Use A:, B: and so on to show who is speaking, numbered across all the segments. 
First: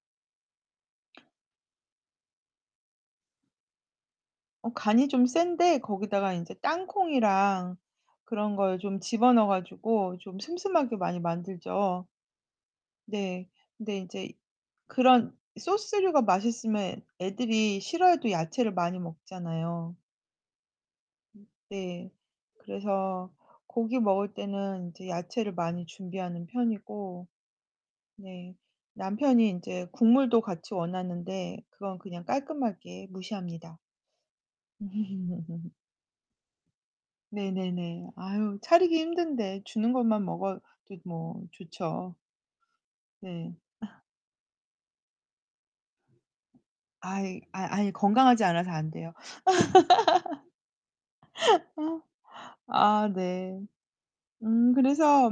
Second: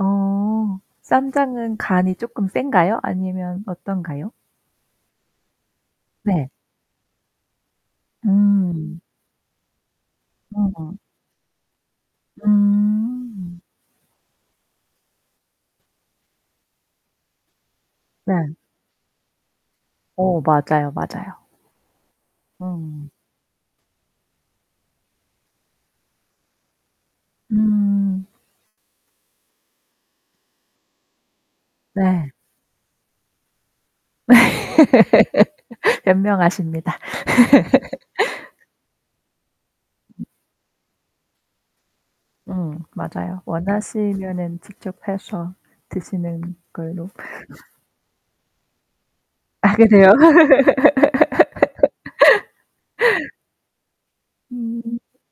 A: 어, 쌈장은 간이 쪼끔 쎈가요? 아니면 어떤가요?
B: 어, 간이 좀 센데 거기다가
A: 네.
B: 인제 땅콩이랑 그런 걸
A: 음.
B: 좀 집어넣어 가지고 좀
A: 어.
B: 슴슴하게 많이 만들죠. 네.
A: 음.
B: 근데 인제 그런 소스류가 맛있으면 애 애들이 싫어해도
A: 네.
B: 야채를 많이 먹잖아요.
A: 어, 맞아요. 맞아요.
B: 네.
A: 음.
B: 그래서 고기 먹을 때는 인제 야채를 많이 준비하는 편이고.
A: 음.
B: 네, 남편이 인제 국물도 같이 원하는데 그건 그냥
A: 네.
B: 깔끔하게 무시합니다.
A: 현명하십니다.
B: 네네네. 아유, 차리기 힘든데 주는 것만 먹어도 뭐 좋죠.
A: 음, 맞아요.
B: 네.
A: 원하시면은 직접 해서 드시는 걸로.
B: 아이 아이 아니 건강하지 않아서 안 돼요.
A: 아 그래요?
B: 아 네. 음.
A: 음.
B: 그래서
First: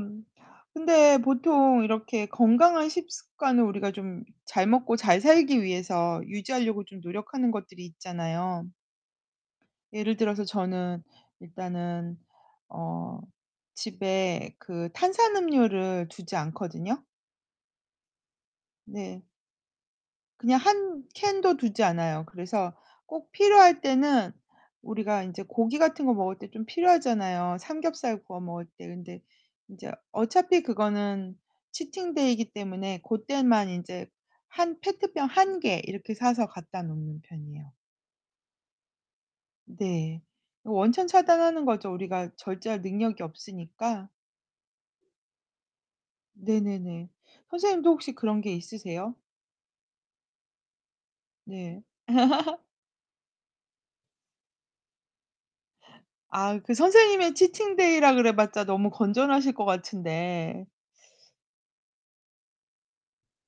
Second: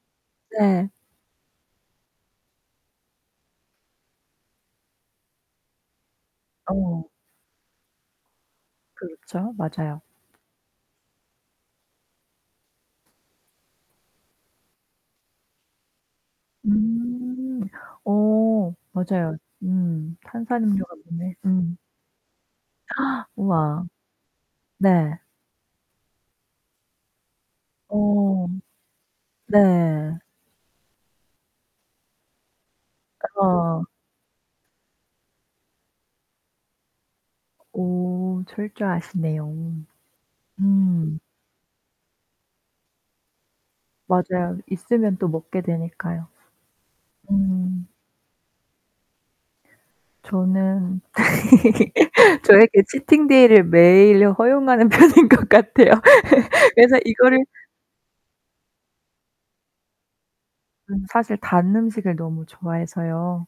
A: 네.
B: 근데 보통 이렇게 건강한 식습관을 우리가 좀 잘 먹고 잘 살기 위해서 유지하려고 좀
A: 어.
B: 노력하는 것들이 있잖아요.
A: 그렇죠. 맞아요.
B: 예를 들어서 저는 일단은 어 집에 그 탄산음료를 두지 않거든요.
A: 음. 어.
B: 네.
A: 맞아요. 음.
B: 그냥
A: 탄산음료가
B: 한
A: 없네.
B: 캔도
A: 음.
B: 두지 않아요. 그래서 꼭 필요할
A: 우와.
B: 때는
A: 네.
B: 우리가 인제 고기 같은 거 먹을 때 좀 필요하잖아요. 삼겹살 구워
A: 어.
B: 먹을 때. 근데 인제
A: 네.
B: 어차피 그거는 치팅 데이이기 때문에 그때만
A: 어.
B: 인제 한 페트병 1 개 이렇게 사서 갖다 놓는 편이에요.
A: 오. 철저하시네요.
B: 네. 원천
A: 음.
B: 차단하는 거죠. 우리가 절제할 능력이 없으니까.
A: 맞아요. 있으면 또 먹게 되니까요.
B: 네네네.
A: 음.
B: 선생님도 혹시 그런 게 있으세요?
A: 저는
B: 네.
A: 저에게 치팅데이를 매일 허용하는 편인 것 같아요.
B: 아, 그
A: 그래서
B: 선생님의
A: 이거를
B: 치팅데이라 그래봤자 너무 건전하실 것 같은데.
A: 음, 사실 단 음식을 너무 좋아해서요.